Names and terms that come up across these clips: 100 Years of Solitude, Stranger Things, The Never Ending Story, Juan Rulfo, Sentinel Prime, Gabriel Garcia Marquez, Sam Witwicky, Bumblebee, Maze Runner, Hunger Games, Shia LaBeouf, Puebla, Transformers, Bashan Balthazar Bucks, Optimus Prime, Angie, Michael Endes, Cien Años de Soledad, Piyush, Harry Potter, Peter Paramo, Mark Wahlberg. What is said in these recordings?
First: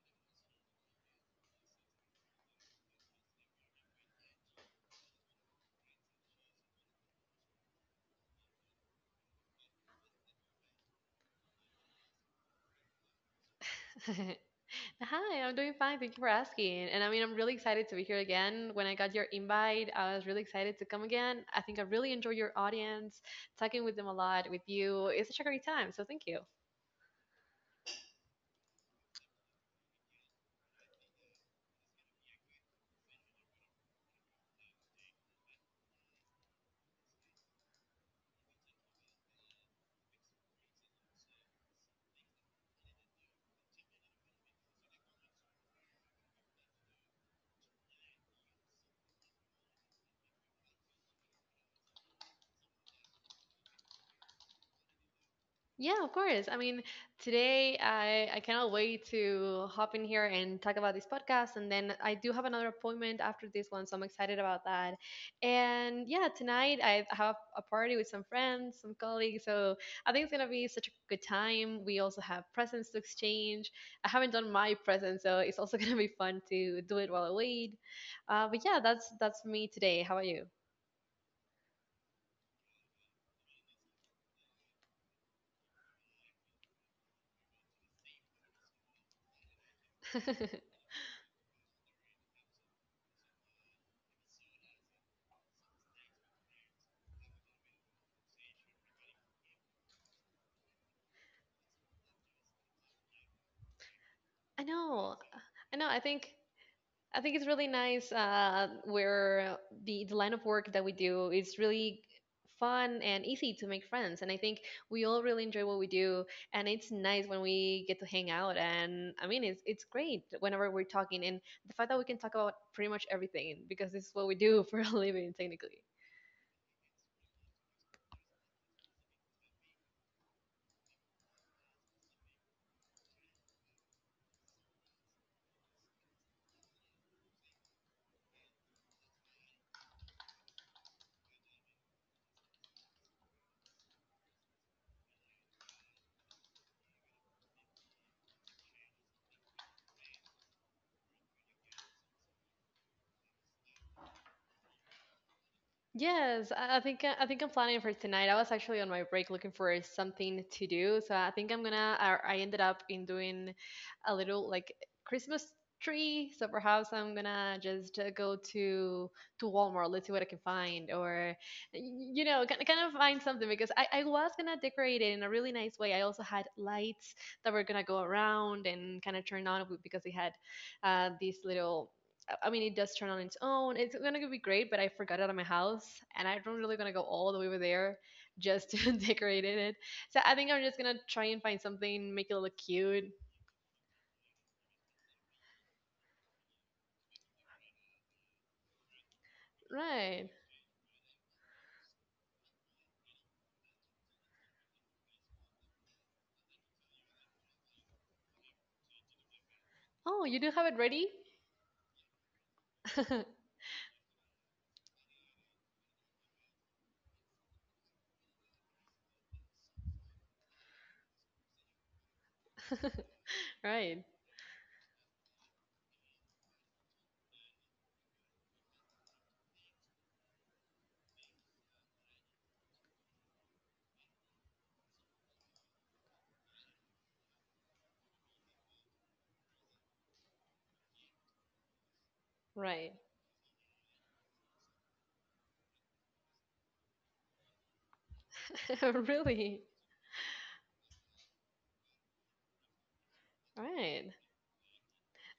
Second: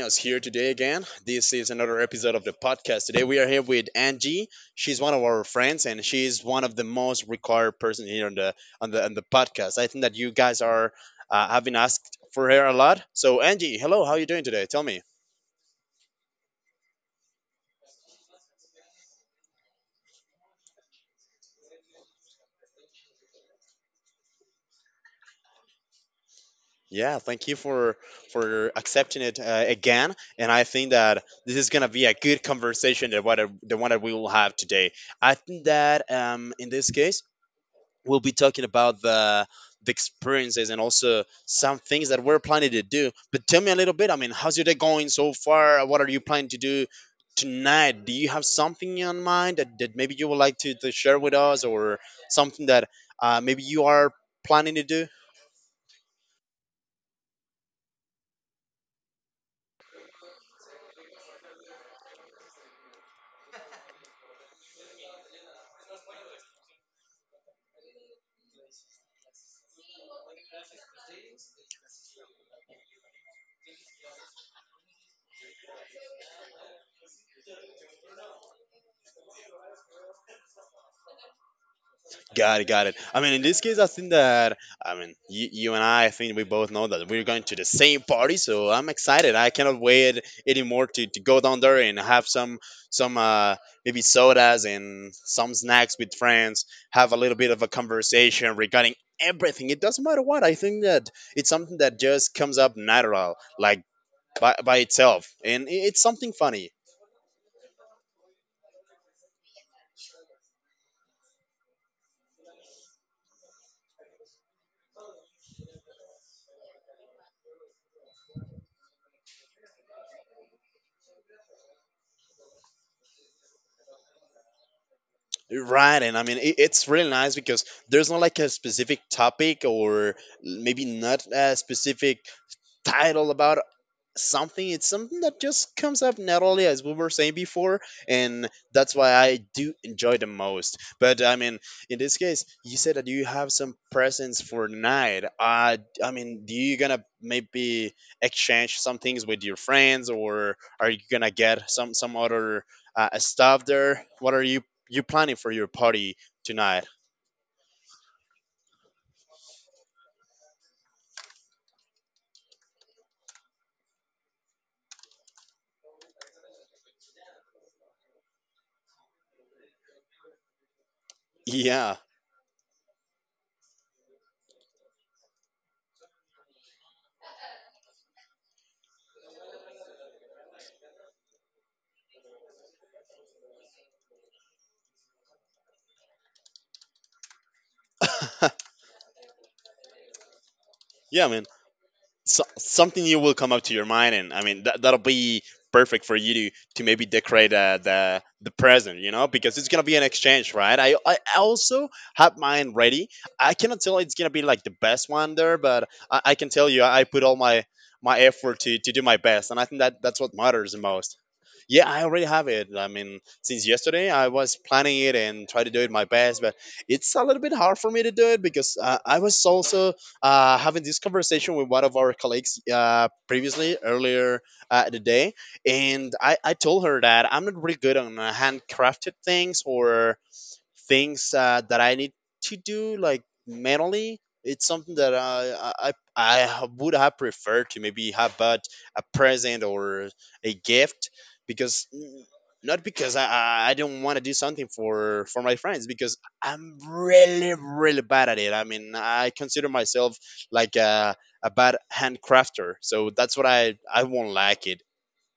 us here today again. This is another episode of the podcast. Today, we are here with Angie. She's one of our friends, and she's one of the most required person here on the podcast. I think that you guys are have been asked for her a lot. So, Angie, hello. How are you doing today? Tell me. Hi, I'm doing fine. Thank you for asking. And I mean, I'm really excited to be here again. When I got your invite, I was really excited to come again. I think I really enjoy your audience, talking with them a lot with you. It's such a great time. So thank you. Yeah, thank you for accepting it again. And I think that this is gonna be a good conversation. The one that we will have today. I think that in this case we'll be talking about the experiences and also some things that we're planning to do. But tell me a little bit. I mean, how's your day going so far? What are you planning to do tonight? Do you have something in mind that maybe you would like to share with us, or something that maybe you are planning to do? Yeah, of course. I mean, today I cannot wait to hop in here and talk about this podcast. And then I do have another appointment after this one, so I'm excited about that. And yeah, tonight I have a party with some friends, some colleagues. So I think it's going to be such a good time. We also have presents to exchange. I haven't done my present, so it's also going to be fun to do it while I wait. But yeah, that's me today. How about you? Got it, got it. I mean, in this case, I think that I mean you and I. I think we both know that we're going to the same party, so I'm excited. I cannot I wait anymore to go down there and have some some maybe sodas and some snacks with friends. Have a little bit of a conversation regarding everything. It doesn't matter what. I think that it's something that just comes up natural, like by know. itself, and I know. I it's think. something funny. I think it's really nice where the line of work that we do is really fun and easy to make friends. And I think we all really enjoy what we do. And it's nice when we get to hang out. And I mean, it's great whenever we're talking. And the fact that we can talk about pretty much everything because this is what we do for a living, technically. Right, and I mean it's really nice because there's not like a specific topic or maybe not a specific title about something. It's something that just comes up naturally, as we were saying before, and that's why I do enjoy the most. But I mean, in this case, you said that you have some presents for night, I mean, do you gonna maybe exchange some things with your friends, or are you gonna get some other stuff there? What are you planning for your party Yes, I I tonight? think uh, I think I'm planning for tonight. I was actually on my break looking for something to do, so I think I'm gonna. I ended up in doing a little like Christmas tree, so perhaps I'm gonna just go to Walmart. Let's see what I can find, or Yeah, kind of find something because I was gonna decorate it in a really nice way. I also had lights that were gonna go around and kind of turn on because we had these little I mean, it does turn on its own. It's gonna be great, but I forgot it at my house, and I don't really gonna go all the way over there just to decorate it. So I think I'm just gonna try yeah, and man. find something, make it So look something cute. new will come up to your mind, and I mean that'll be perfect for you to maybe decorate the present, you know, because it's gonna be an Right. exchange, right? I also have mine ready. I cannot tell it's gonna be like the best one there, but I can tell you I put all my my effort to do my best, and I think that that's Oh, what you do have matters it the ready? most. Yeah, I already have it. I mean, since yesterday, I was planning it and try to do it my best, but it's a little bit hard for me to do it because I was also having this conversation with one of our colleagues previously, Right. earlier the day, and I told her that I'm not really good on handcrafted things or things that I need to do like mentally. It's something that I I would have preferred to maybe have, but a present or a gift because not Right. because I I don't want to do something for my friends, because I'm really really bad at it. I mean, I Really. consider myself like a bad handcrafter, so that's what I Right. won't like it.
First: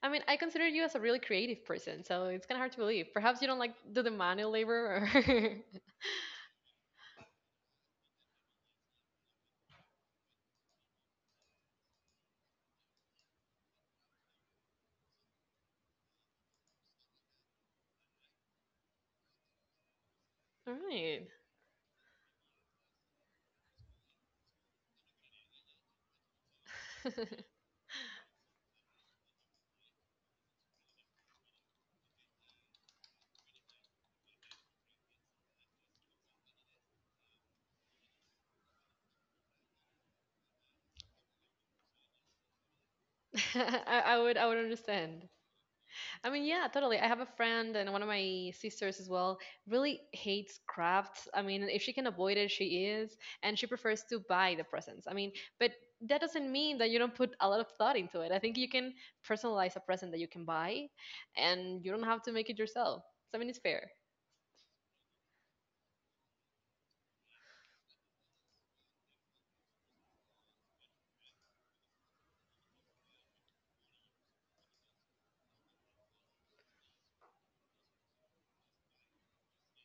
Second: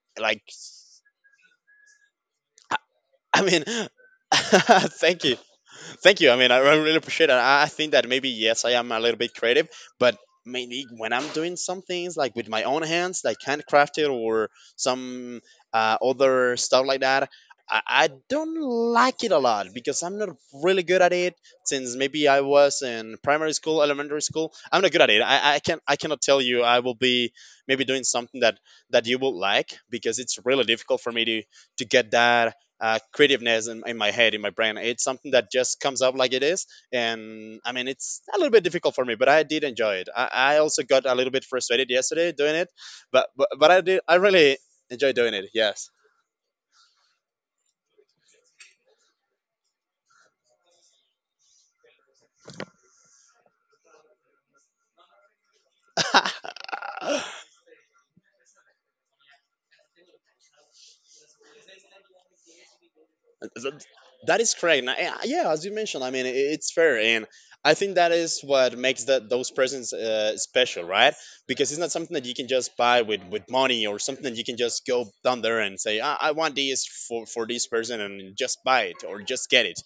I mean, I Like consider you as a really creative person, so it's kind of hard to believe. Perhaps I you don't mean, like do the manual labor, thank you. or Thank you. I mean, I really appreciate it. I think that maybe yes, I am a little bit creative, but maybe when I'm doing some things like with my own hands, like handcrafted or some other stuff like that, I don't like it a lot because I'm not all really good at right? it. Since maybe I was in primary school, elementary school, I'm not good at it. I can I cannot tell you. I will be maybe doing something that you will like because it's really difficult for me to get that creativeness in my head, in my brain. It's something that just comes up like it is. And I mean, it's a little bit difficult for me, but I did enjoy it. I also got a little bit frustrated yesterday doing it, but I did. I, I I would, I really would enjoy understand. doing it. Yes. I mean, yeah, totally. I have a friend and one of my sisters as well really hates crafts. I mean, if she can avoid it, she is, and she prefers to buy the presents. I mean, but that doesn't mean that you don't put a lot of thought into it. I think you can personalize a present that you can buy, and you don't have to make it yourself. So I mean, it's Th- fair. That is correct. Yeah, as you mentioned, I mean, it's fair, and I think that is what makes that those presents special, right? Because it's not something that you can just buy with money, or something that you can just go down there and say, I want this for this person, and just buy it or just get it.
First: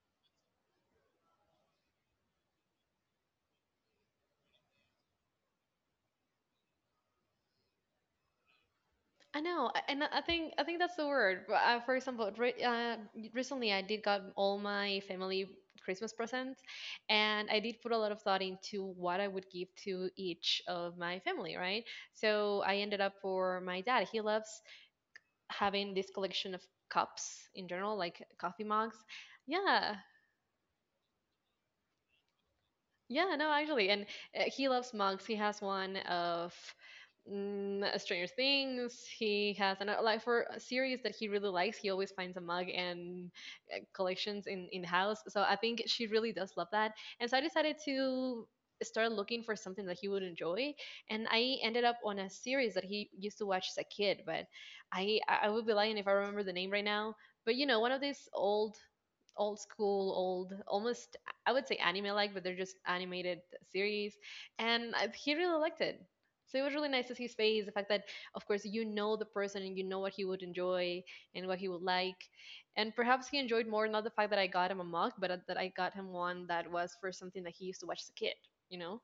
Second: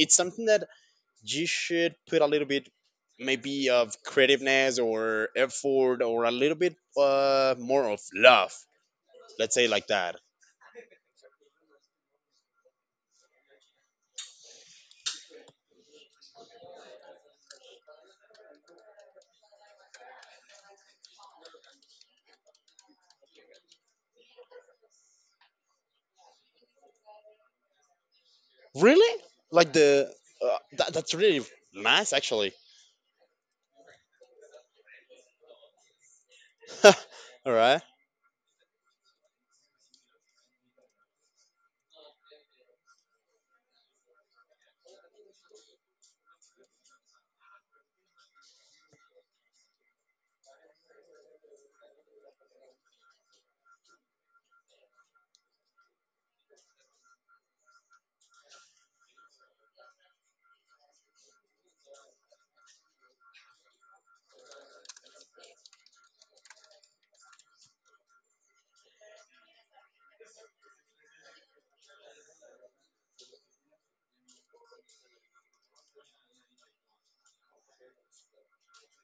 It's something that you should put a little bit maybe of creativeness or effort or a little bit more of love. I Let's say know, like and I that. I think I think that's the word. But, for example, re recently I did got all my family Christmas presents, and I did put a lot of thought into what I would give to each of my family, right? So I ended up for my dad. He loves having this collection of cups in general, like coffee mugs. Really? Like Yeah, the that's really nice, actually. yeah, no, actually, and he loves mugs. He has one of All right, Stranger Things. He has another like for a series that he really likes. He always finds a mug and collections in the house. So I think she really does love that. And so I decided to start looking for something that he would enjoy. And I ended up on a series that he used to watch as a kid. But I would be lying if I remember the name right now. But one of these old school, old, almost I would say anime like, but they're just animated series. And he really liked it. So it was really nice to see his face. The fact that, of course, you know the person and you know what he would enjoy and what he would like. And perhaps he enjoyed more not the fact that I got him a mug, but that I got him one that was for something that he used to watch as a kid, you know?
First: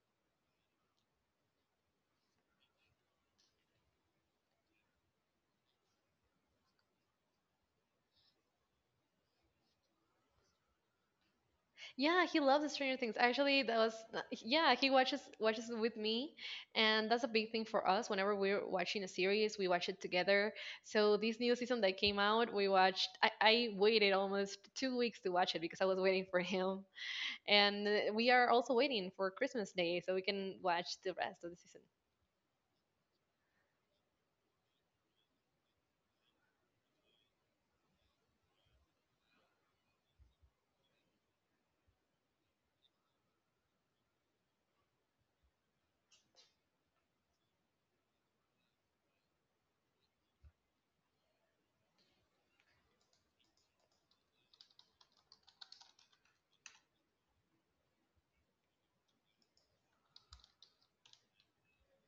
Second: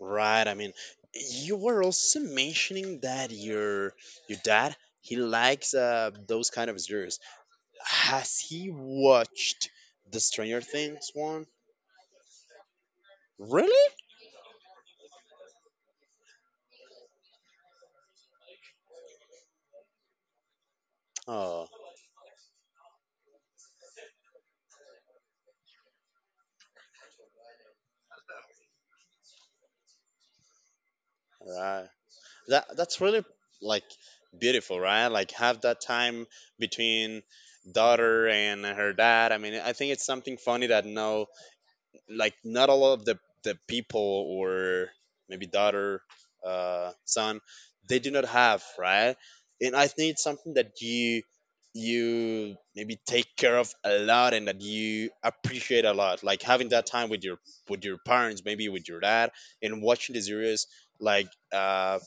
right. I mean, you were also mentioning that your dad, he likes those kind of series. Has he watched the Stranger Things one? Yeah, he loves Stranger Things. Actually, that Really? was, yeah, he watches it with me, and that's a big thing for us. Whenever we're watching a series, we watch it together. So this new Oh, season that came out, we watched. I waited almost 2 weeks to watch it because I was waiting for him, and we are also waiting for Christmas Day so we can watch the rest of the season. right. That that's really like beautiful, right? Like have that time between daughter and her dad. I mean, I think it's something funny that no, like, not all of the people, or maybe daughter son, they do not have, right? And I think it's something that you maybe take care of a lot, and that you appreciate a lot, like having that time with your parents, maybe with your dad, and watching the series like uh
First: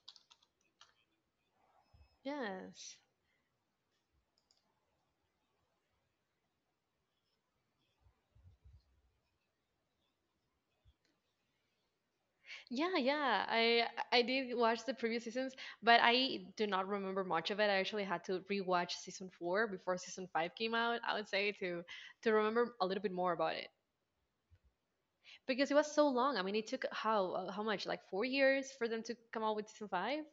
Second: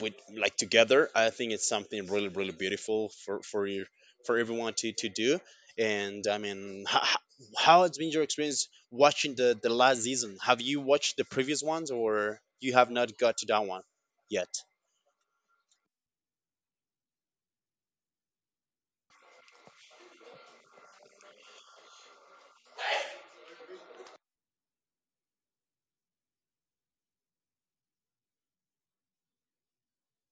with, like, together. I think it's something really really Yes. beautiful for you, for everyone to do. And I mean, how has been your experience watching the last season? Have you watched the previous ones, or you have Yeah, not got yeah. to that one I yet? did watch the previous seasons, but I do not remember much of it. I actually had to rewatch season four before season five came out, I would say, to remember a little bit more about it. Because it was so long. I mean, it took how much? Like 4 years for them to come out with season five?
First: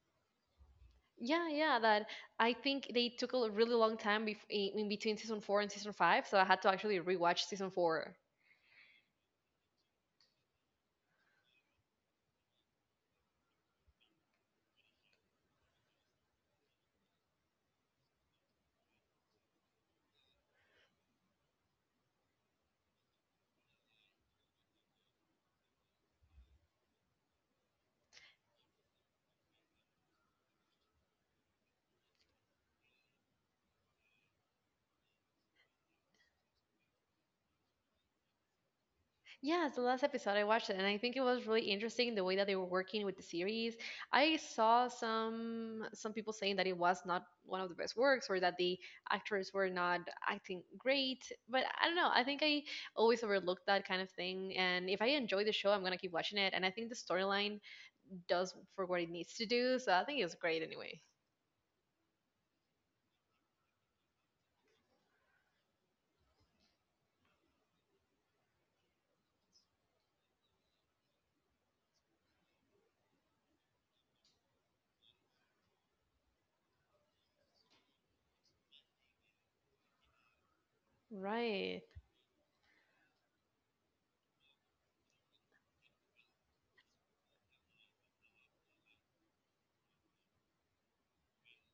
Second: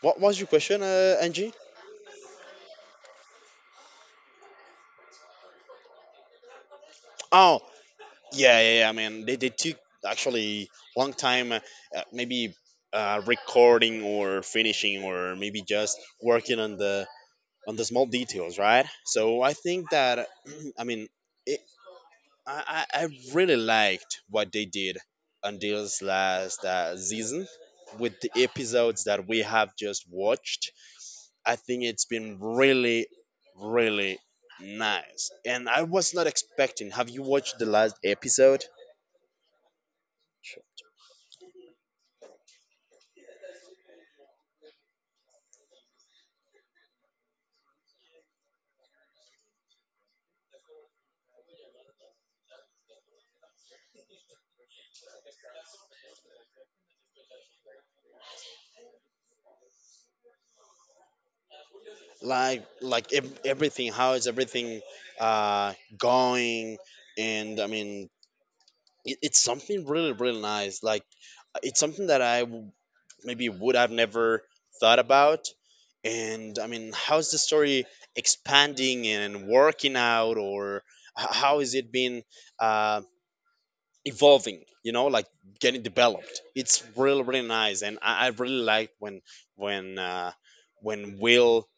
What was your question, Yeah, Angie? yeah, that I think they took a really long time bef in between season four and season five, so I had to actually rewatch Oh season four. yeah, yeah, I mean, they took actually long time, uh, maybe recording or finishing or maybe just working on the small details, right? So I think that I mean, it, I really liked what they did on this last season, with the episodes that we have just watched. I think it's been really, really nice, and I was not expecting. Have you watched the last episode? Yeah, it's the last episode I watched it, and I think it was really interesting the way that they were working with the series. I saw some people saying that it was not one of the best works, or that the actors were not acting great. But I don't know. I think I always overlooked that kind of thing. And if I enjoy the show, I'm gonna keep watching it. And I think the storyline does for what it needs to do. So I think it was great anyway. Like everything, how is everything uh, going? And I mean, it's something really really nice, like it's something that maybe would have never thought about. And I mean, how's the story expanding and working out, or how is Right. it been uh, evolving, you know, like getting developed? It's really really nice, and I really liked when when uh, when Will,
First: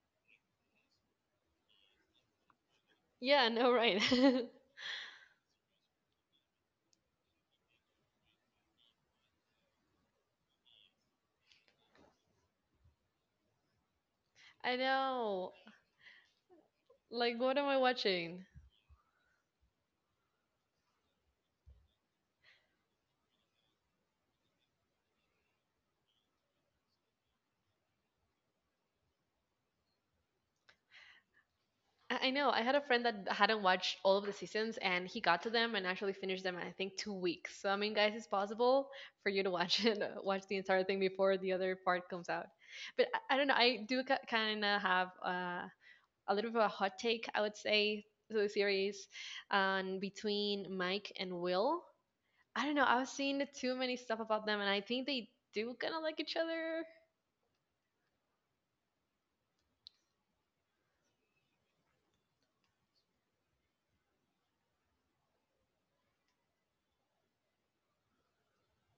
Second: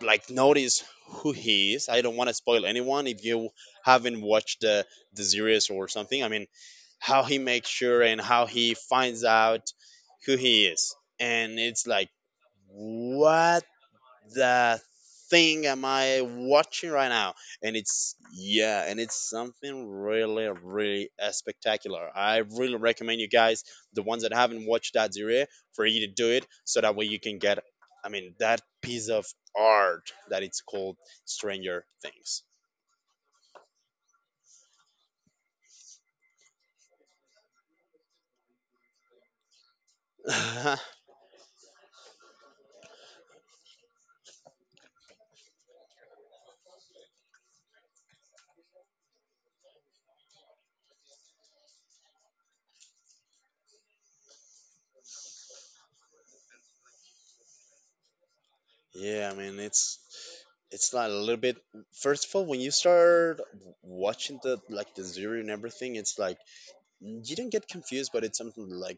like, notice who he is. I don't want to spoil anyone if Yeah. you No. Right. haven't watched the series or something. I mean, how he makes sure and how he finds out who he is, and it's like, what I the know. thing am I watching right now? Like, what am And I it's, watching? yeah, and it's something really, really spectacular. I really recommend you guys, the ones that haven't watched that series, for you to do it so that way you can get, I mean, that piece of art that it's called Stranger I Things. know. I had a friend that hadn't watched all of the seasons and he got to them and actually finished them in I think 2 weeks. So I mean, guys, it's possible for you to watch it, watch the entire thing before the other part comes out. But I don't know. I do kind of have a little bit of a hot take, I would say, to the series, between Mike and Will. I don't know. I've seen too many stuff about them, and I think they do kind of like each other. Yeah, I mean, it's like a little bit. First of all, when you start watching the, like, the zero and everything, it's like you don't get confused, but it's something like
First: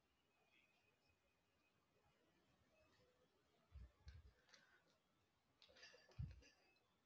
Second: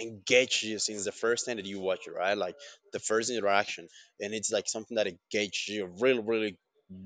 engage you since the first time that you watch it, right? Like the first interaction. And it's like something that engages you really, really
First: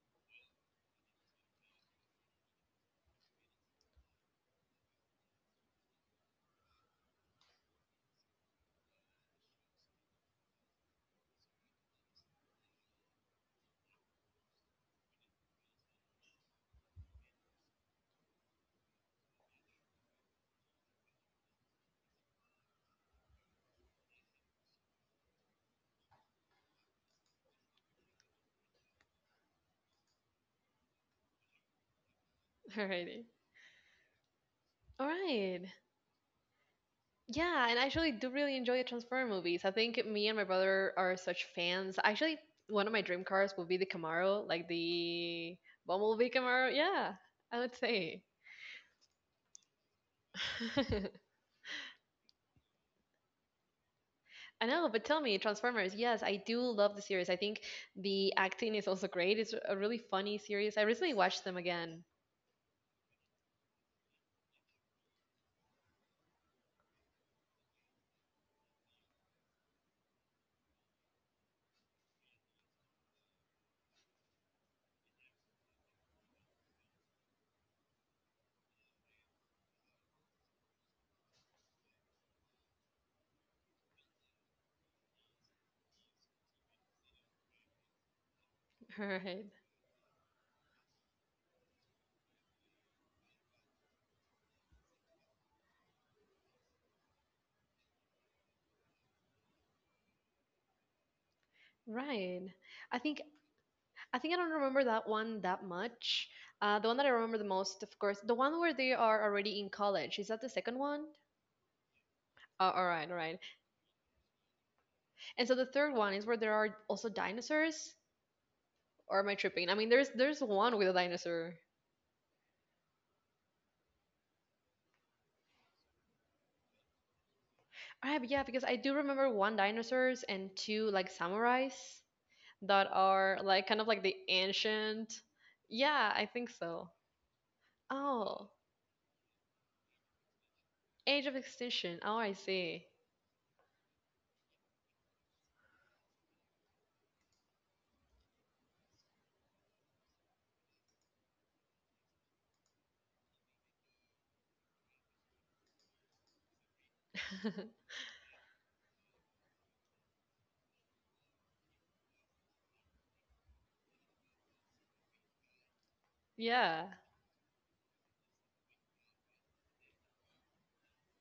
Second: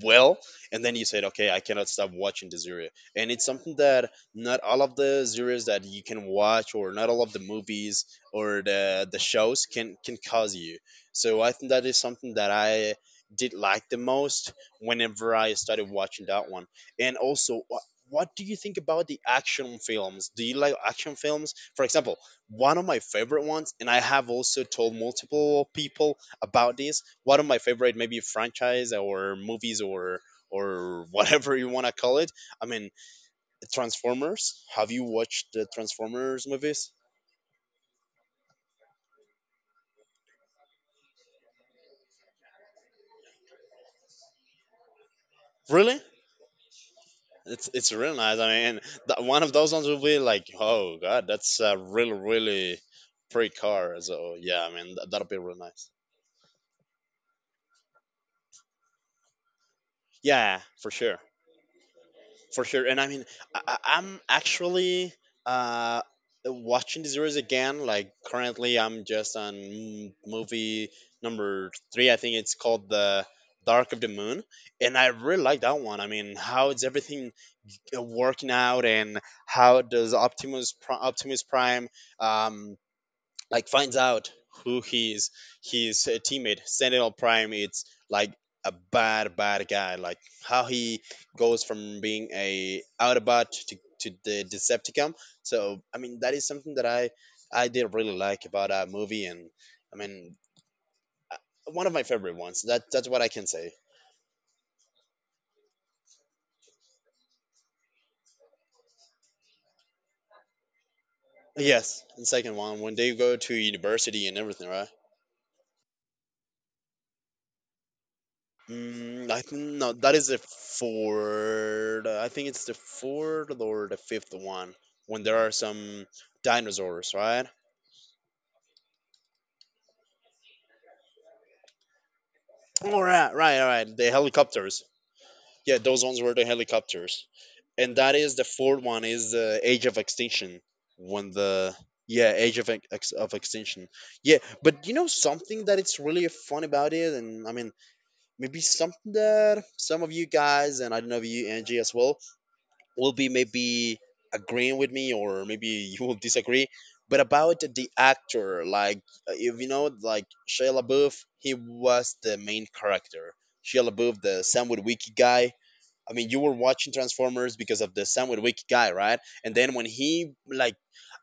well. And then you said, okay, I cannot stop watching the series, and it's something that not all of the series that you can watch, or not all of the movies or the shows can cause you. So I think that is something that I did like the most whenever I started watching that one. And also, what do you think about the action films? Do you like action films? For example, one of my favorite ones, and I have also told multiple people about this. One of my favorite, maybe franchise or movies or whatever you want to call it. I mean, Alrighty. Transformers. Have you All watched right. the Transformers movies? Yeah, and I actually do really enjoy the Transformer movies. I think me and my brother are such fans. Actually, one of my dream cars would be the Camaro, like the Really? Bumblebee Camaro. Yeah, I would It's really say. nice. I mean, that one of those ones will be like, oh I god, that's a really really pretty car. So yeah, I know, mean, but tell that'll be me, really nice. Transformers. Yes, I do love the series. I think the acting is also great. It's a really funny Yeah, series. I for recently sure. watched them again. For sure. And I mean, I'm actually uh, watching the series again. Like currently, I'm just on movie number three. I think it's called the Dark of the Moon, and I really like that one. I mean, how is everything working out, and how does Optimus Prime um, like finds out who he is. His teammate Sentinel Prime, it's like a bad Right. bad guy. Like how he goes from being a autobot to the Decepticon. So I mean, that is something that I did really like about that movie. And I mean, one of my favorite Right. ones, that I that's what think I can say. I think I don't remember that one that much. The one that I remember the most, of course, the one where they are already in college. Is that the second one? Yes, and second Oh, one all when right, they all go right. to university and everything, right? And so the third one is where there are also dinosaurs. Or am Mm, I I think tripping? I mean, no, there's that is the there's one with a dinosaur. fourth. I think it's the fourth or the fifth one when there are some dinosaurs, right? Ah, but yeah, because I do remember one dinosaurs and two like samurais that All right, are right, like all kind of right. like The the helicopters. ancient. Yeah, those Yeah, ones I were the think so. helicopters, and that is the Oh, fourth one, is the Age of Extinction Age when of the, Extinction. Oh, yeah, I Age of see. Extinction. Yeah, but you know something that it's really fun about it, and I mean maybe something that some of you guys, and I don't know if you, Angie, as well will be maybe agreeing with me, or maybe you will disagree. But about the actor, like if you know, like Shia LaBeouf, he was the main character. Shia LaBeouf, the Sam Witwicky guy. I mean, you were Yeah. watching Transformers because of the Sam Witwicky guy, right? And then when he, like,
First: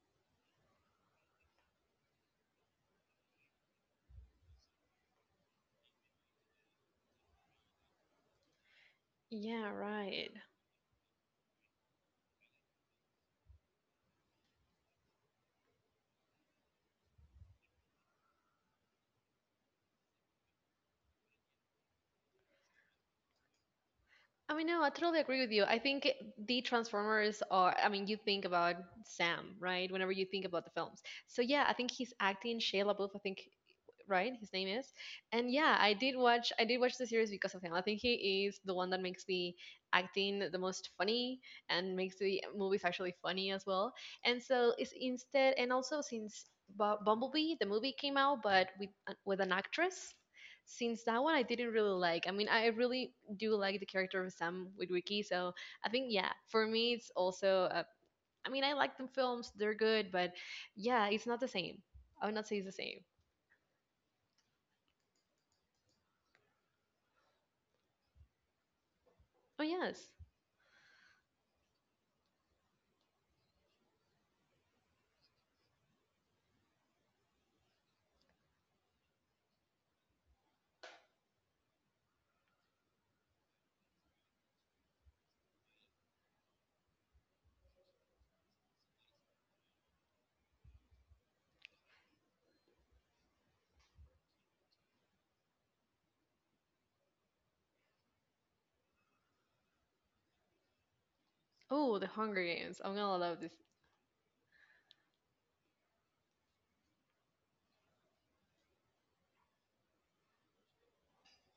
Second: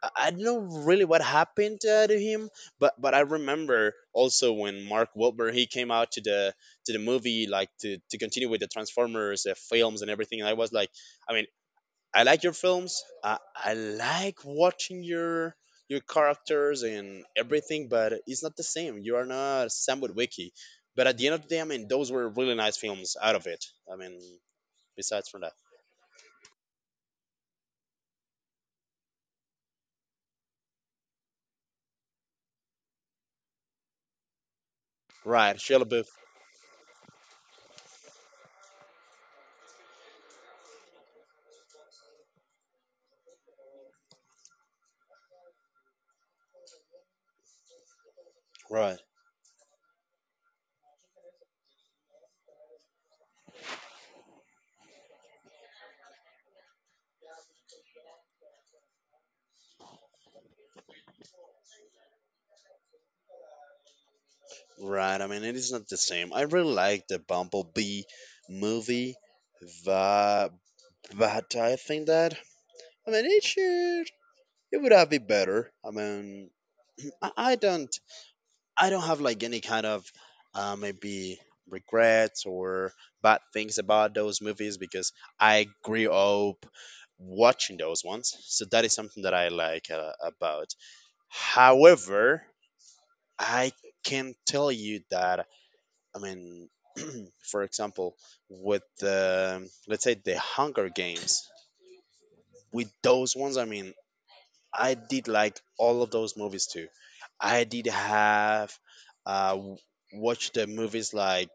I don't know really what happened to him, but I remember also when Mark Wahlberg he came out to the movie, like to continue with the Transformers Yeah, films and right. everything. And I was like, I mean, I like your films. I like watching your characters and everything, but it's not the same. You are not Sam with Wiki. But at the end of the day, I mean, those were really nice films out of it. I mean, I mean, no, I totally besides agree from with that. you. I think the Transformers are, I mean, you think about Sam, right? Whenever you think about the films. So, yeah, I think he's acting Shia LaBeouf, I think, right? His name is. And Right, yeah, Shia I LaBeouf. did watch, I did watch the series because of him. I think he is the one that makes the acting the most funny and makes the movies actually funny as well. And so it's instead, and also since Bumblebee, the movie came out, but with, Right, uh, with an actress since that one I didn't really like. I mean, I really do like the character of Sam with Wiki, so I think yeah, for me it's also. I mean, I like the films; they're good, but yeah, it's not the same. I would not say it's the same. right. I mean, it is not the same. I really like the Bumblebee movie, Oh yes. but, but I think that, I mean, it should, it would have been better. I mean, I, I don't I don't have like any kind of maybe regrets or bad things about those movies because I grew up watching those ones. So that is something that I like about. However, I can tell you that, I mean, for example, with the, let's say, the Hunger Games, Oh, the Hunger Games. with I'm gonna those love this. ones, I mean, I did like all of those movies too. I did have uh, watch the movies, like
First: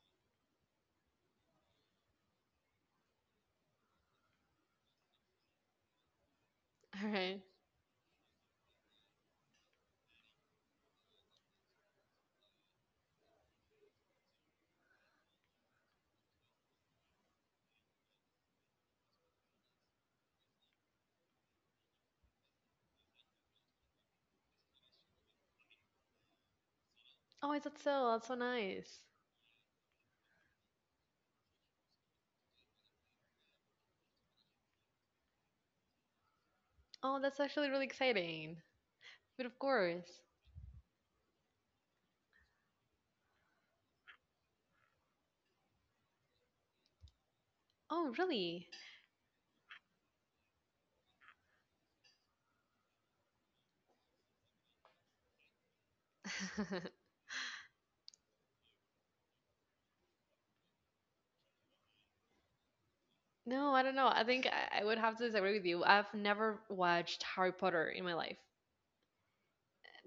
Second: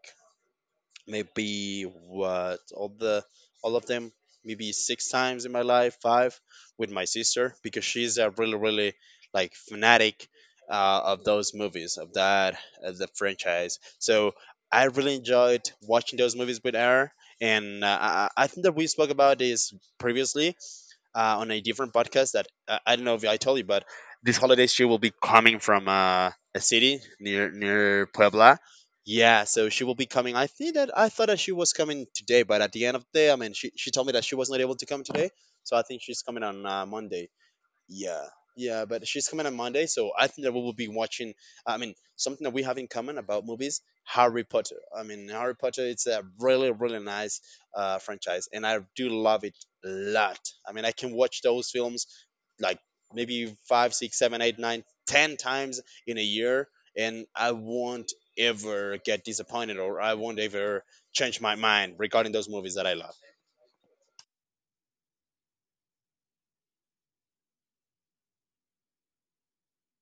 maybe what, all of them, maybe six times in my life, five, with my All right. sister, because she's a really really like fanatic of those movies, of that, the franchise. So I really enjoyed watching those movies with her. And I think that we spoke about this previously, on a different podcast, that, I don't know if I told you, but this holiday she will be coming from a city Oh, is that so? near That's so Puebla. nice. Yeah, so she will be coming. I think that I thought that she was coming today, but at the end of the day, I mean, she told me that she was not able to come today, so I think she's coming on Oh, Monday. that's actually really Yeah, exciting. yeah, but she's But coming of on Monday, so course. I think that we will be watching. I mean, something that we have in common about movies, Harry Potter. I mean, Harry Potter, it's a really, really nice Oh, franchise, really? and I do love it a lot. I mean, I can watch those films like maybe 5, 6, 7, 8, 9, 10 times in a year, and I won't ever get disappointed, or I won't ever change my mind regarding those movies that I love. No, I don't know. I think I would have to disagree with you. I've never watched Harry Potter in my life.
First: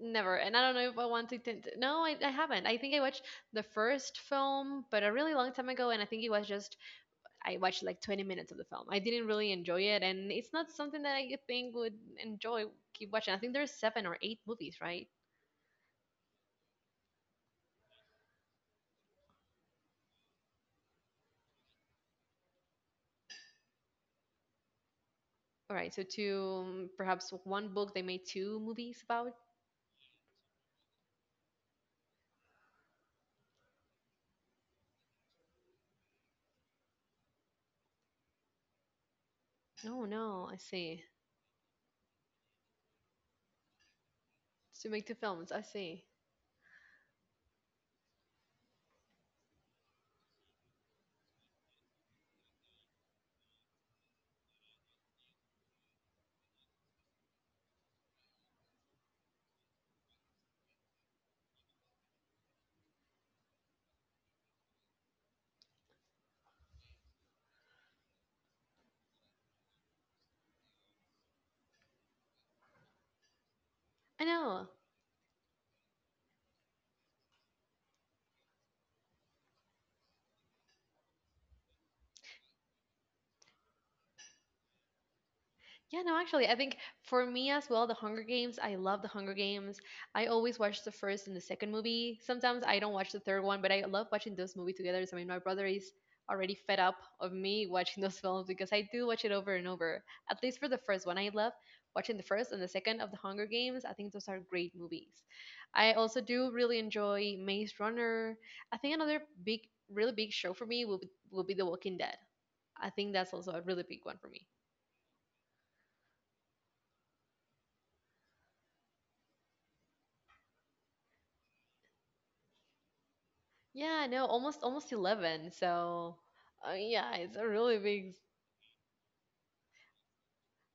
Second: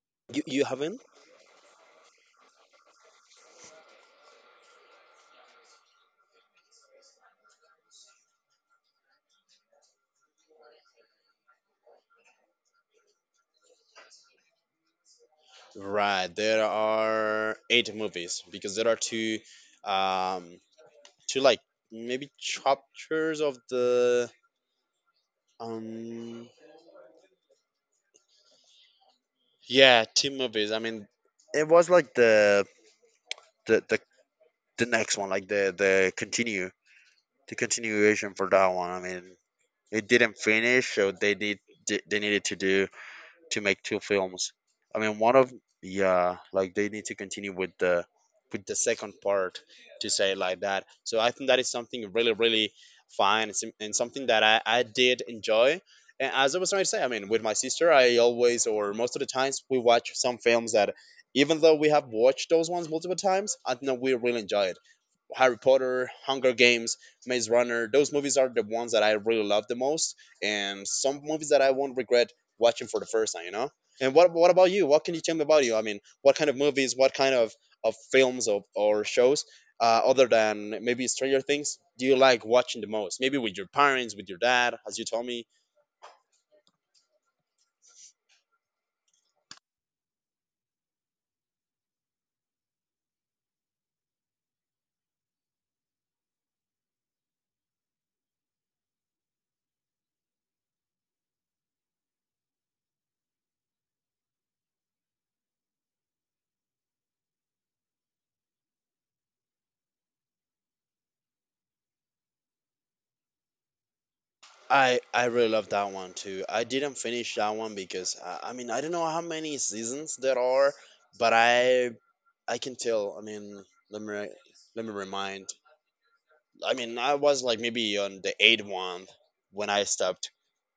Never. And I You don't know if haven't? I want to. No, I haven't. I think I watched the first film, but a really long time ago. And I think it was just, I watched like 20 minutes of the film. I didn't really enjoy it. And it's not something that I think would enjoy keep watching. I think there's seven or eight movies, right? Right, there are eight movies because there are um, two like maybe chapters of the All right. So, um, two, perhaps one book they made two movies about? yeah, two movies. I mean, it was like the the, the next one, like the continuation for that one. I mean, No, it didn't no. I finish, see. so they did they needed to make two films. So, I make two mean, one films. of, I see. yeah, like they need to continue with the second part, to say it like that. So I think that is something really really fine, and something that I did enjoy. And as I was trying to say, I mean, with my sister, I always, or most of the times, we watch some films that, even though we have watched those ones multiple times, I think that we really enjoy it. Harry Potter, Hunger Games, Maze Runner. Those movies are the ones that I really love the most, and some movies that I won't regret watching for the first time. And I what know. about you? What can you tell me about you? I mean, what kind of movies? What kind of films, or shows, other than maybe Stranger Things, do you like watching the most? Maybe with your parents, with your dad, as you told me. Yeah, no, actually, I think for me as well, The Hunger Games, I love The Hunger Games. I always watch the first and the second movie. Sometimes I don't watch the third one, but I love watching those movies together. So, I mean, my brother is already fed up of me watching those films because I do watch it over and over, at least for the first one. I love watching the first and the second of The Hunger Games. I think those are great movies. I also do really enjoy Maze Runner. I think another big, really big show for me will be, The Walking Dead. I think that's also a really big one for me. I really love that one too. I didn't finish that one because, I mean, I don't know how many seasons there are, but I can tell. I mean, let Yeah, me no, re- almost let me almost remind. 11. So, I mean, I yeah, it's was a like really maybe big on the eighth one when I stopped.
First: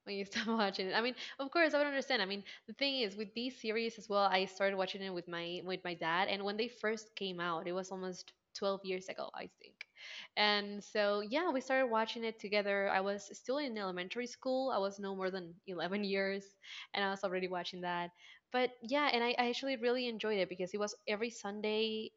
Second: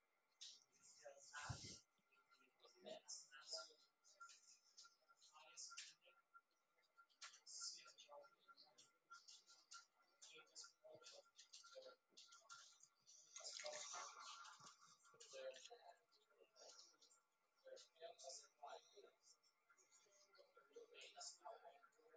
when you start watching it. I mean, of course, I would understand. I mean, the thing is with these series as well, I started watching it with my dad, and when they first came out, it was almost 12 years ago, I think. And so, yeah, we started watching it together. I was still in elementary school. I was no more than 11 years, and I was already watching that. But yeah, I actually really enjoyed it because it was every Sunday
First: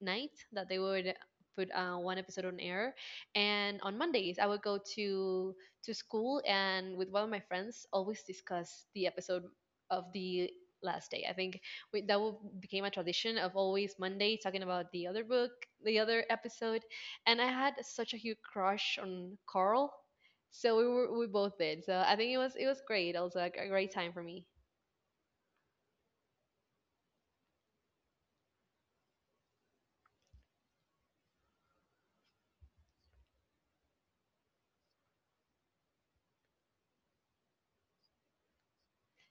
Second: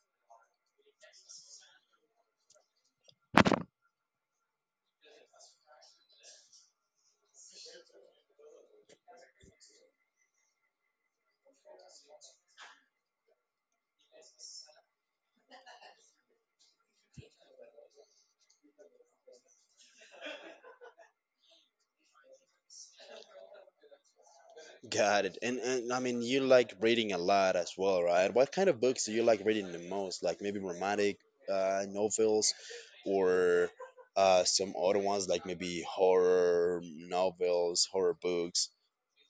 night that they would put one episode on air and on Mondays I would go to school and with one of my friends always discuss the episode of the last day. I think became a tradition of always Monday talking about the other book, the other episode. And I had such a huge crush on Carl, so we both did. So I think it was great, also a great time for me. Got it. And I mean, you like reading a lot as well, right? What kind of books do you like reading the most? Like maybe romantic novels, or some other ones, like maybe horror novels, horror books,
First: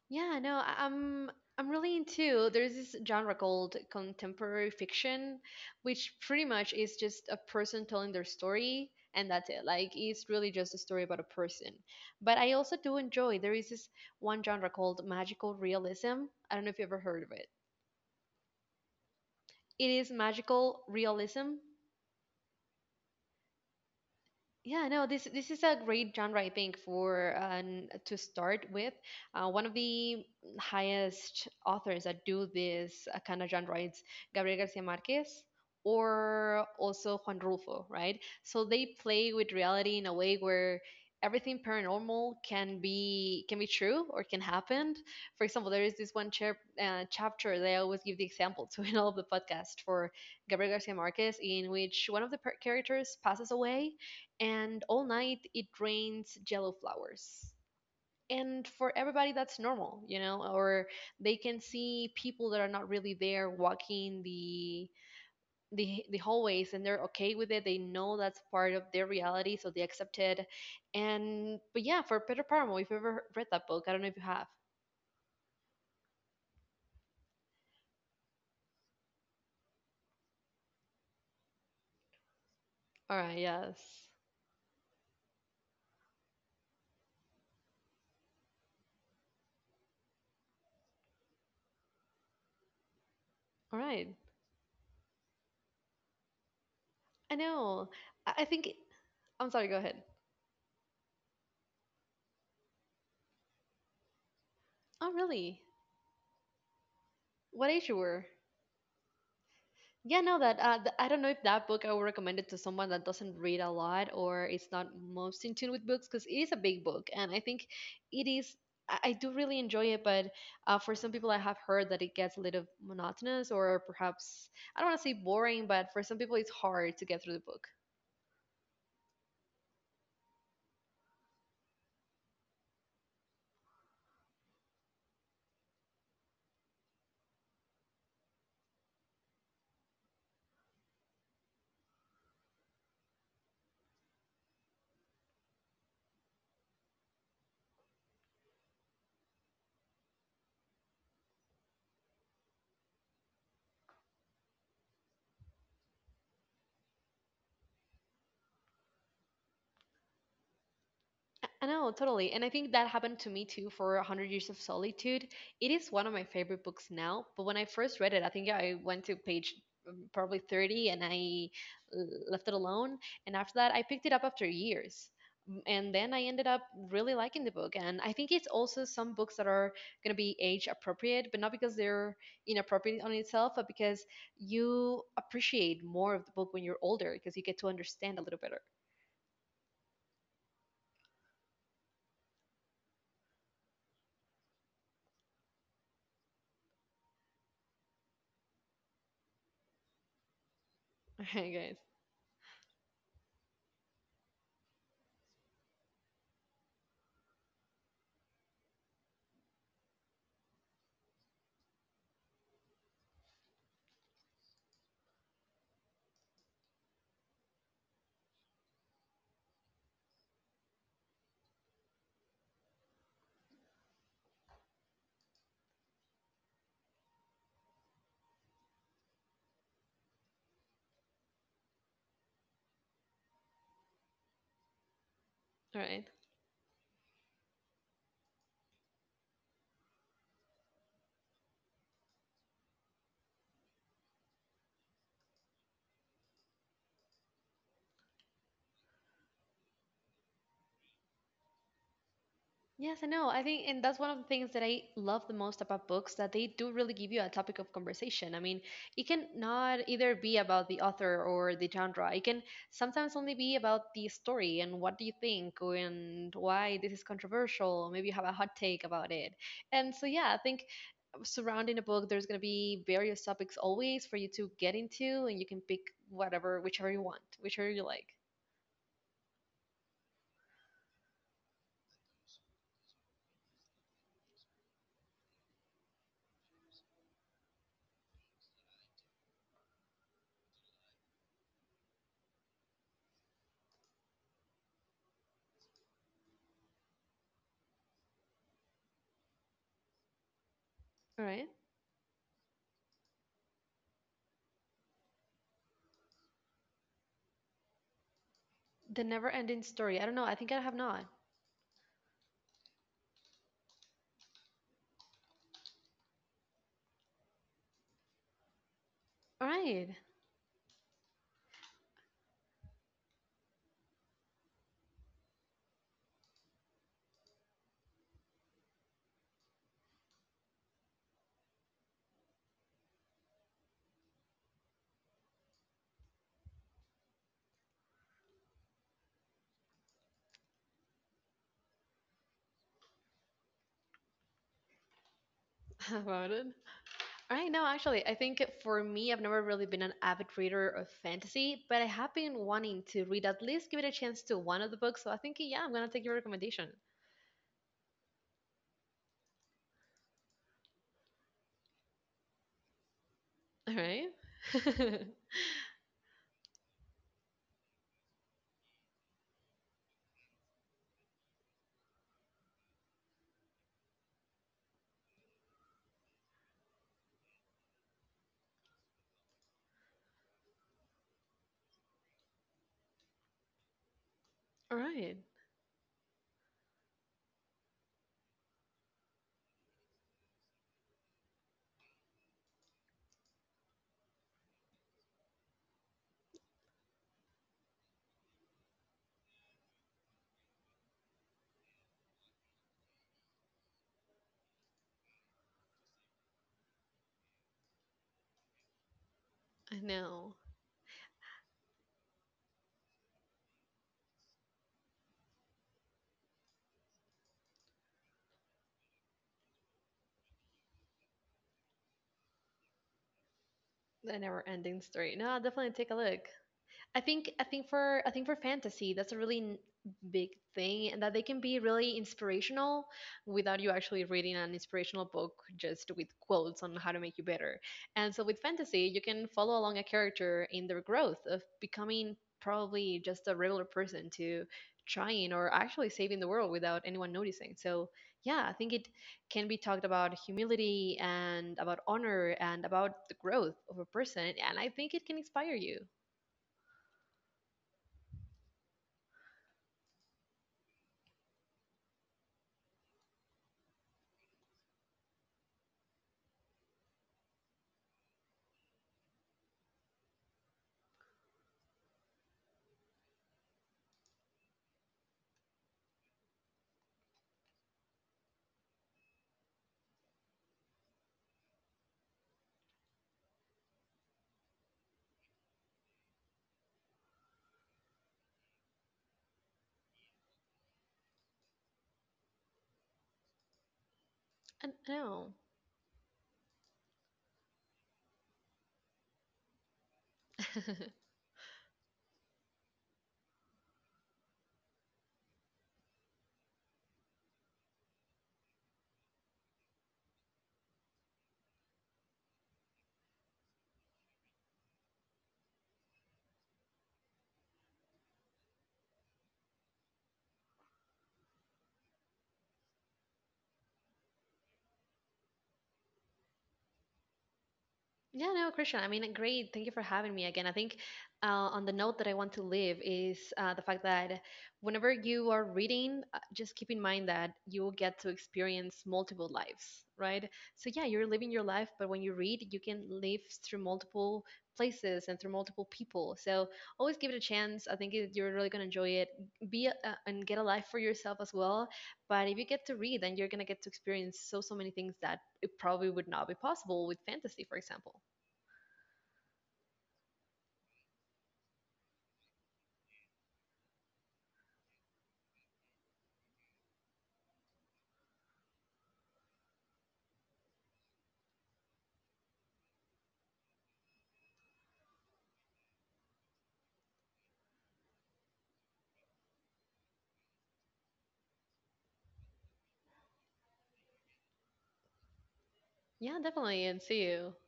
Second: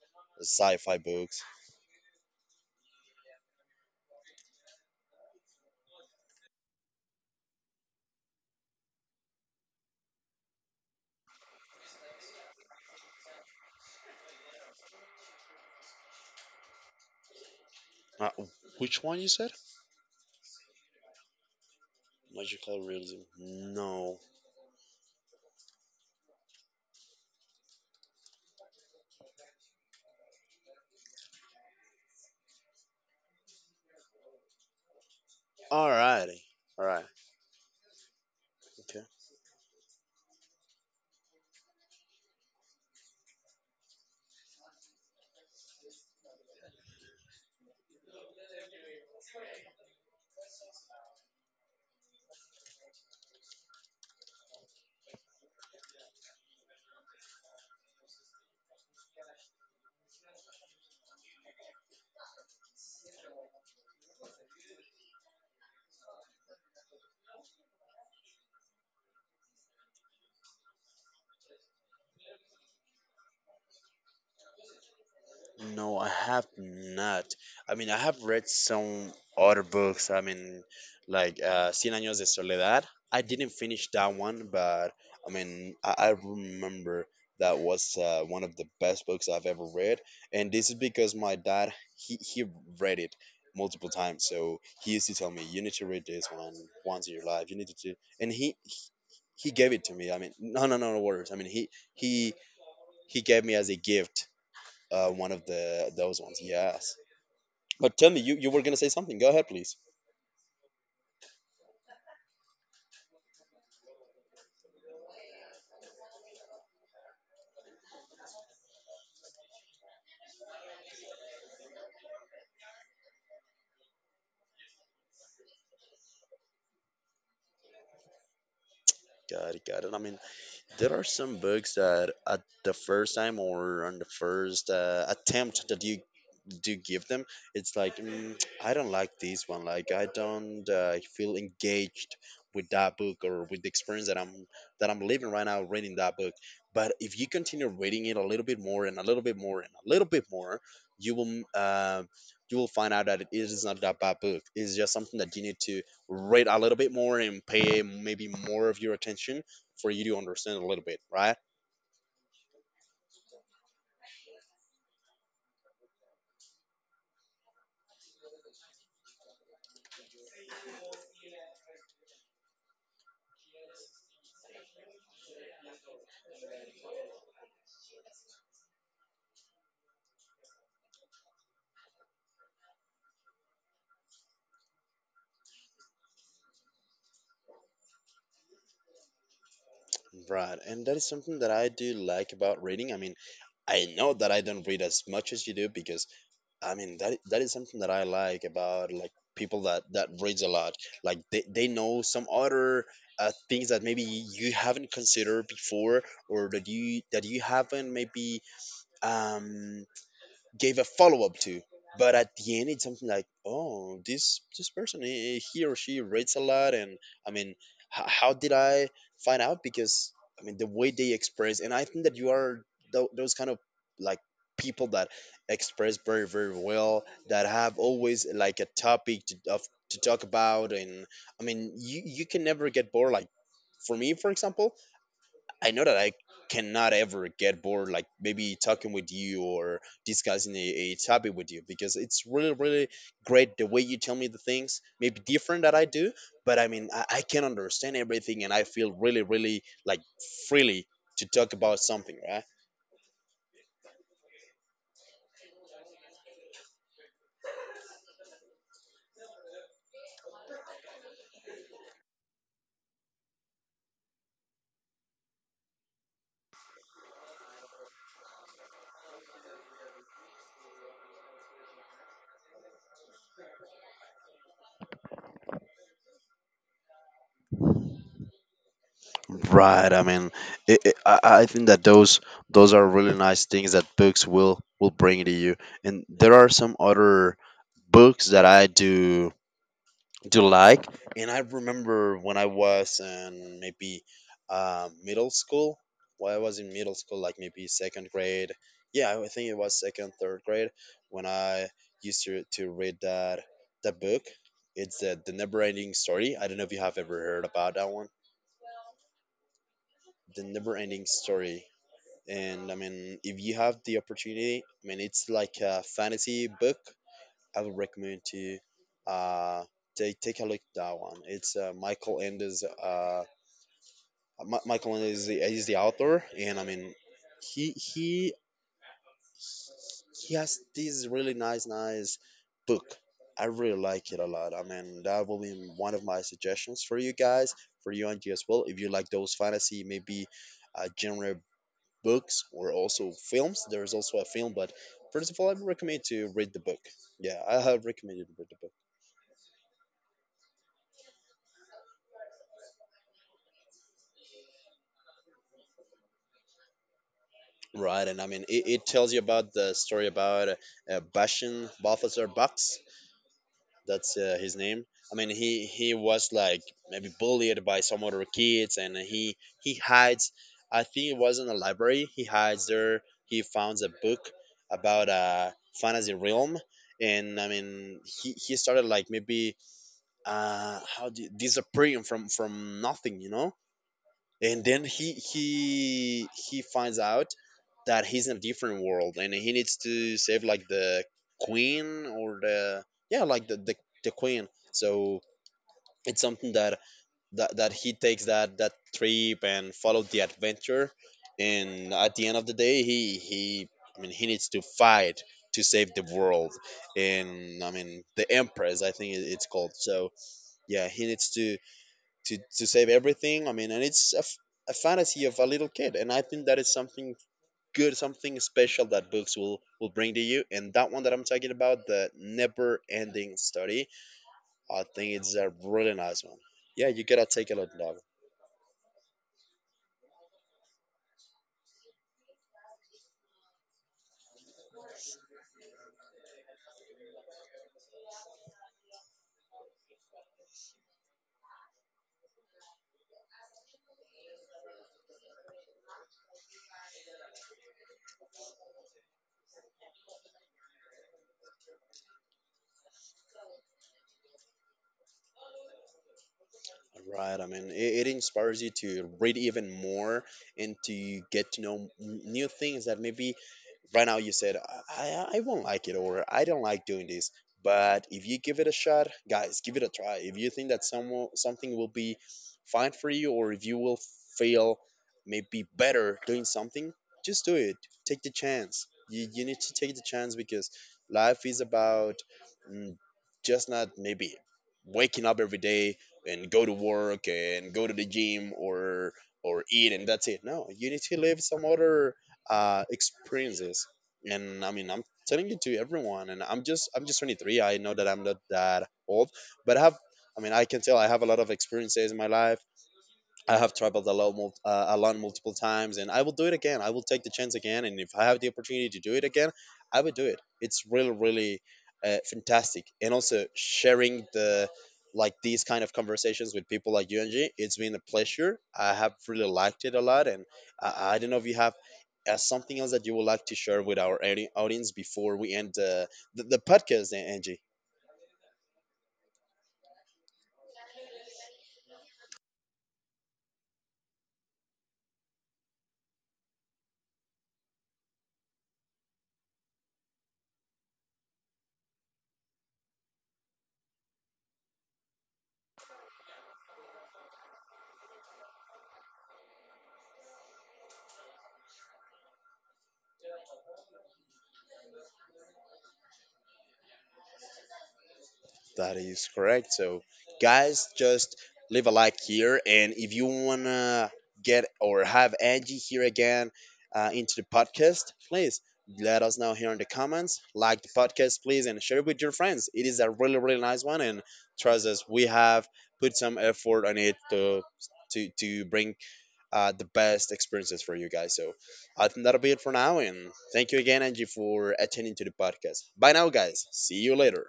Yeah, no, sci-fi books. I'm really into, there's this genre called contemporary fiction, which pretty much is just a person telling their story and that's it. Like it's really just a story about a person. But I also do enjoy, there is this one genre called magical realism. I don't know if you ever heard of it. Uh, which one you said? It is magical realism. Magical realism. No. Yeah, no, this is a great genre, I think, for to start with. One of the highest authors that do this kind of genre is Gabriel Garcia Marquez, Alrighty. or Alright. also Juan Rulfo, right? So they Okay. play with reality in a way where everything paranormal can be true or can happen. For example, there is this one chapter that I always give the example to in all of the podcast for Gabriel Garcia Marquez, in which one of the characters passes away and all night it rains yellow flowers. And for everybody, that's normal, you know, or they can see people that are not really there walking the hallways, and they're okay with it. They know that's part of their reality, so they accept it. And but yeah, for Peter Paramo, if you've ever read that book, I don't know if you have. No, I have not. I mean, I have read some other books. I mean, like Cien Años de Soledad. All I right, didn't finish yes. that one, but I mean, I remember that was one of the best books I've ever read. And this is because my dad, he read it All multiple right. times. So he used to tell me, you need to read this one once in your I life. You need to know. do. And I think, he I'm sorry, gave go it to ahead. me. I mean, no, no, no, no worries. I mean, he, he gave me as a gift Oh one of really, the those ones. Yes. what age But you tell me, were? You were gonna say something. Go ahead, please. Yeah, no, that I don't know if that book I would recommend it to someone that doesn't read a lot or is not most in tune with books, because it is a big book, and I think it is. I do really enjoy it, but for some people, I have heard that it gets a little monotonous, or perhaps, I don't want to say boring, but for some people, it's hard to get through the book. Got it, got it. I mean, there are some books that at the first time, or on the first attempt that you do give them, it's like I don't like this one. Like I don't feel engaged with that book, or with the experience that I'm living right now reading that book. But if you continue reading it a little bit more and a little bit more and a little bit more, you will mm, uh, you will find out that it is not that bad book. It's just something that you need to read a little bit more and pay maybe more of your attention for you to understand a little bit, right? I know, totally. And I think that happened to me too for 100 Years of Solitude. It is one of my favorite books now, but when I first read it, I think I went to page probably 30, and I left it alone. And after that, I picked it up after years. And then I ended up really liking the book. And I think it's also some books that are going to be age appropriate, but not because they're inappropriate on itself, but because you appreciate more of the book when you're older, because you get to understand a little better. Right, and that is something that I do like about reading. I mean, I know that I don't read as much as you do, because I mean that that is something that I like about, like, people that reads a lot. Like Okay, they guys. know some other things that maybe you haven't considered before, or that you haven't maybe um gave a follow up to. But at the end, it's something like, oh, this person, he or she reads a lot, and I mean, how did I find out? Because I mean, the way they express, and I think that you are those kind of, like, people that express very very well, that have always like a topic to talk about, and I mean, you can never get bored. Like for me, for example, I know All that right. I cannot ever get bored, like maybe talking with you, or discussing a topic with you, because it's really, really great the way you tell me the things, maybe different that I do, but I mean, I can understand everything, and I feel really, really like freely to talk about something, right? Yes, I know. I think, and that's one of the things that I love the most about books, that they do really give you a topic of conversation. I mean, it can not either be about the author or the genre. It can sometimes only be about the story, and what do you think, and why this is controversial. Maybe you have a hot take about it. And so, yeah, I think surrounding a book, there's going to be various topics always for you to get into, and you can pick whatever, whichever you want, whichever you like. Right. I mean, I think that those are really nice things that books will bring to you. And there are some other books that I do like. And I remember when I was in maybe middle school, when I was in middle school, like maybe second grade. Yeah, I think it was second, third grade when All right. I used to read that book. It's the Never Ending Story. I don't know if you have ever heard about that one. The never ending story. I don't know. I The think I Never have Ending not. Story. And I mean, if you have the opportunity, I mean, it's like a fantasy book I would recommend to you, All uh, right. Take a look at that one. It's Michael Endes. Michael Endes is the author, and I mean, he he has this really nice book. I really like it a lot. I mean, that will be one of my suggestions for you guys, for you and you as well. If you like those fantasy, maybe genre books or also films. There's also a film, but first of all, I would recommend to About it? read the book. Yeah, I I know, have actually, I recommended to think read the book. for me, I've never really been an avid reader of fantasy, but I have been wanting to read, at least give it a chance, to one of the books. So I think, yeah, I'm gonna take your recommendation. Right, and I mean it tells you about the story about Bashan Balthazar Bucks. All right, That's his name. I mean he was like maybe bullied by some other kids, and he hides. I think it was in a library. He hides there. He finds a book about a fantasy realm, and I mean he started like maybe disappearing from nothing, and all then he right. he he finds out that he's in a different world and he needs to save like the queen or the yeah like the queen. So it's something that he takes that trip and follow the adventure, and at the end of the day he I mean he needs to fight to save the world. And I mean the empress, I think it's called. I So know, yeah, he needs to save everything. I mean, and it's a fantasy of a little kid, and I think that is something good, something special that books will bring to you. And that one that I'm talking about, the Never Ending Story, the never-ending I think story. No, it's I'll a definitely take really a look. nice one. Yeah, I you gotta think I take a think look, dog. for I think for fantasy that's a really big thing, and that they can be really inspirational without you actually reading an inspirational book just with quotes on how to make you better. And so with fantasy you can follow along a character in their growth of becoming probably just a regular person to trying or actually saving the world without anyone noticing. So yeah, I think it can be talked about humility and about honor and about the growth of a person, and I think it can inspire you. Right. I mean, it inspires you to read even more and to get to know new things that maybe right now you said, I won't like it, or I don't like doing this. But if you give it a shot, guys, give it a try. If you think that something will be fine for you, or if you will feel maybe better doing something, just do it. Take the chance. You need to take the chance, because life is about mm, just not maybe waking up every day and go to work and go to the gym or eat and that's it. No, you need to live some other experiences. And Uh, I mean, I'm no. telling you, to everyone. And I'm just 23. I know that I'm not that old, but I have. I mean, I can tell I have a lot of experiences in my life. I have traveled a lot, a lot, multiple times, and I will do it again. I will take the chance again, and if I have the opportunity to do it again, I will do it. It's really, really fantastic, and also sharing the like these kind of conversations with people like you and G. It's been a pleasure. I have really liked it a lot, and I don't know if you have something else that you would like to share with our audience before we end the podcast, Angie. Yeah, no, Christian. I mean, great. Thank you for having me again. I think uh, on the note that I want to leave is the fact that whenever you are reading, just keep in mind that you will get to experience multiple lives, right? So, yeah, you're living your life, but when you read, you can live through multiple places and through multiple people. So, always give it a chance. I think you're really going to enjoy it. Be a, and get a life for yourself as well. But if you get to read, then you're going to get to experience so, so many things that it probably would not be possible with fantasy, for example. That is correct. So, guys, just leave a like here. And if you want to get or have Angie here again into the podcast, please let us know here in the comments. Like the podcast, please, and share it with your friends. It is a really, really nice one. And trust us, we have put some effort on it to. To, bring the best experiences for you guys. So I think that'll be it for now. And thank you again, Angie, for attending to the podcast. Bye Yeah, now, definitely. guys. And See see you you. later.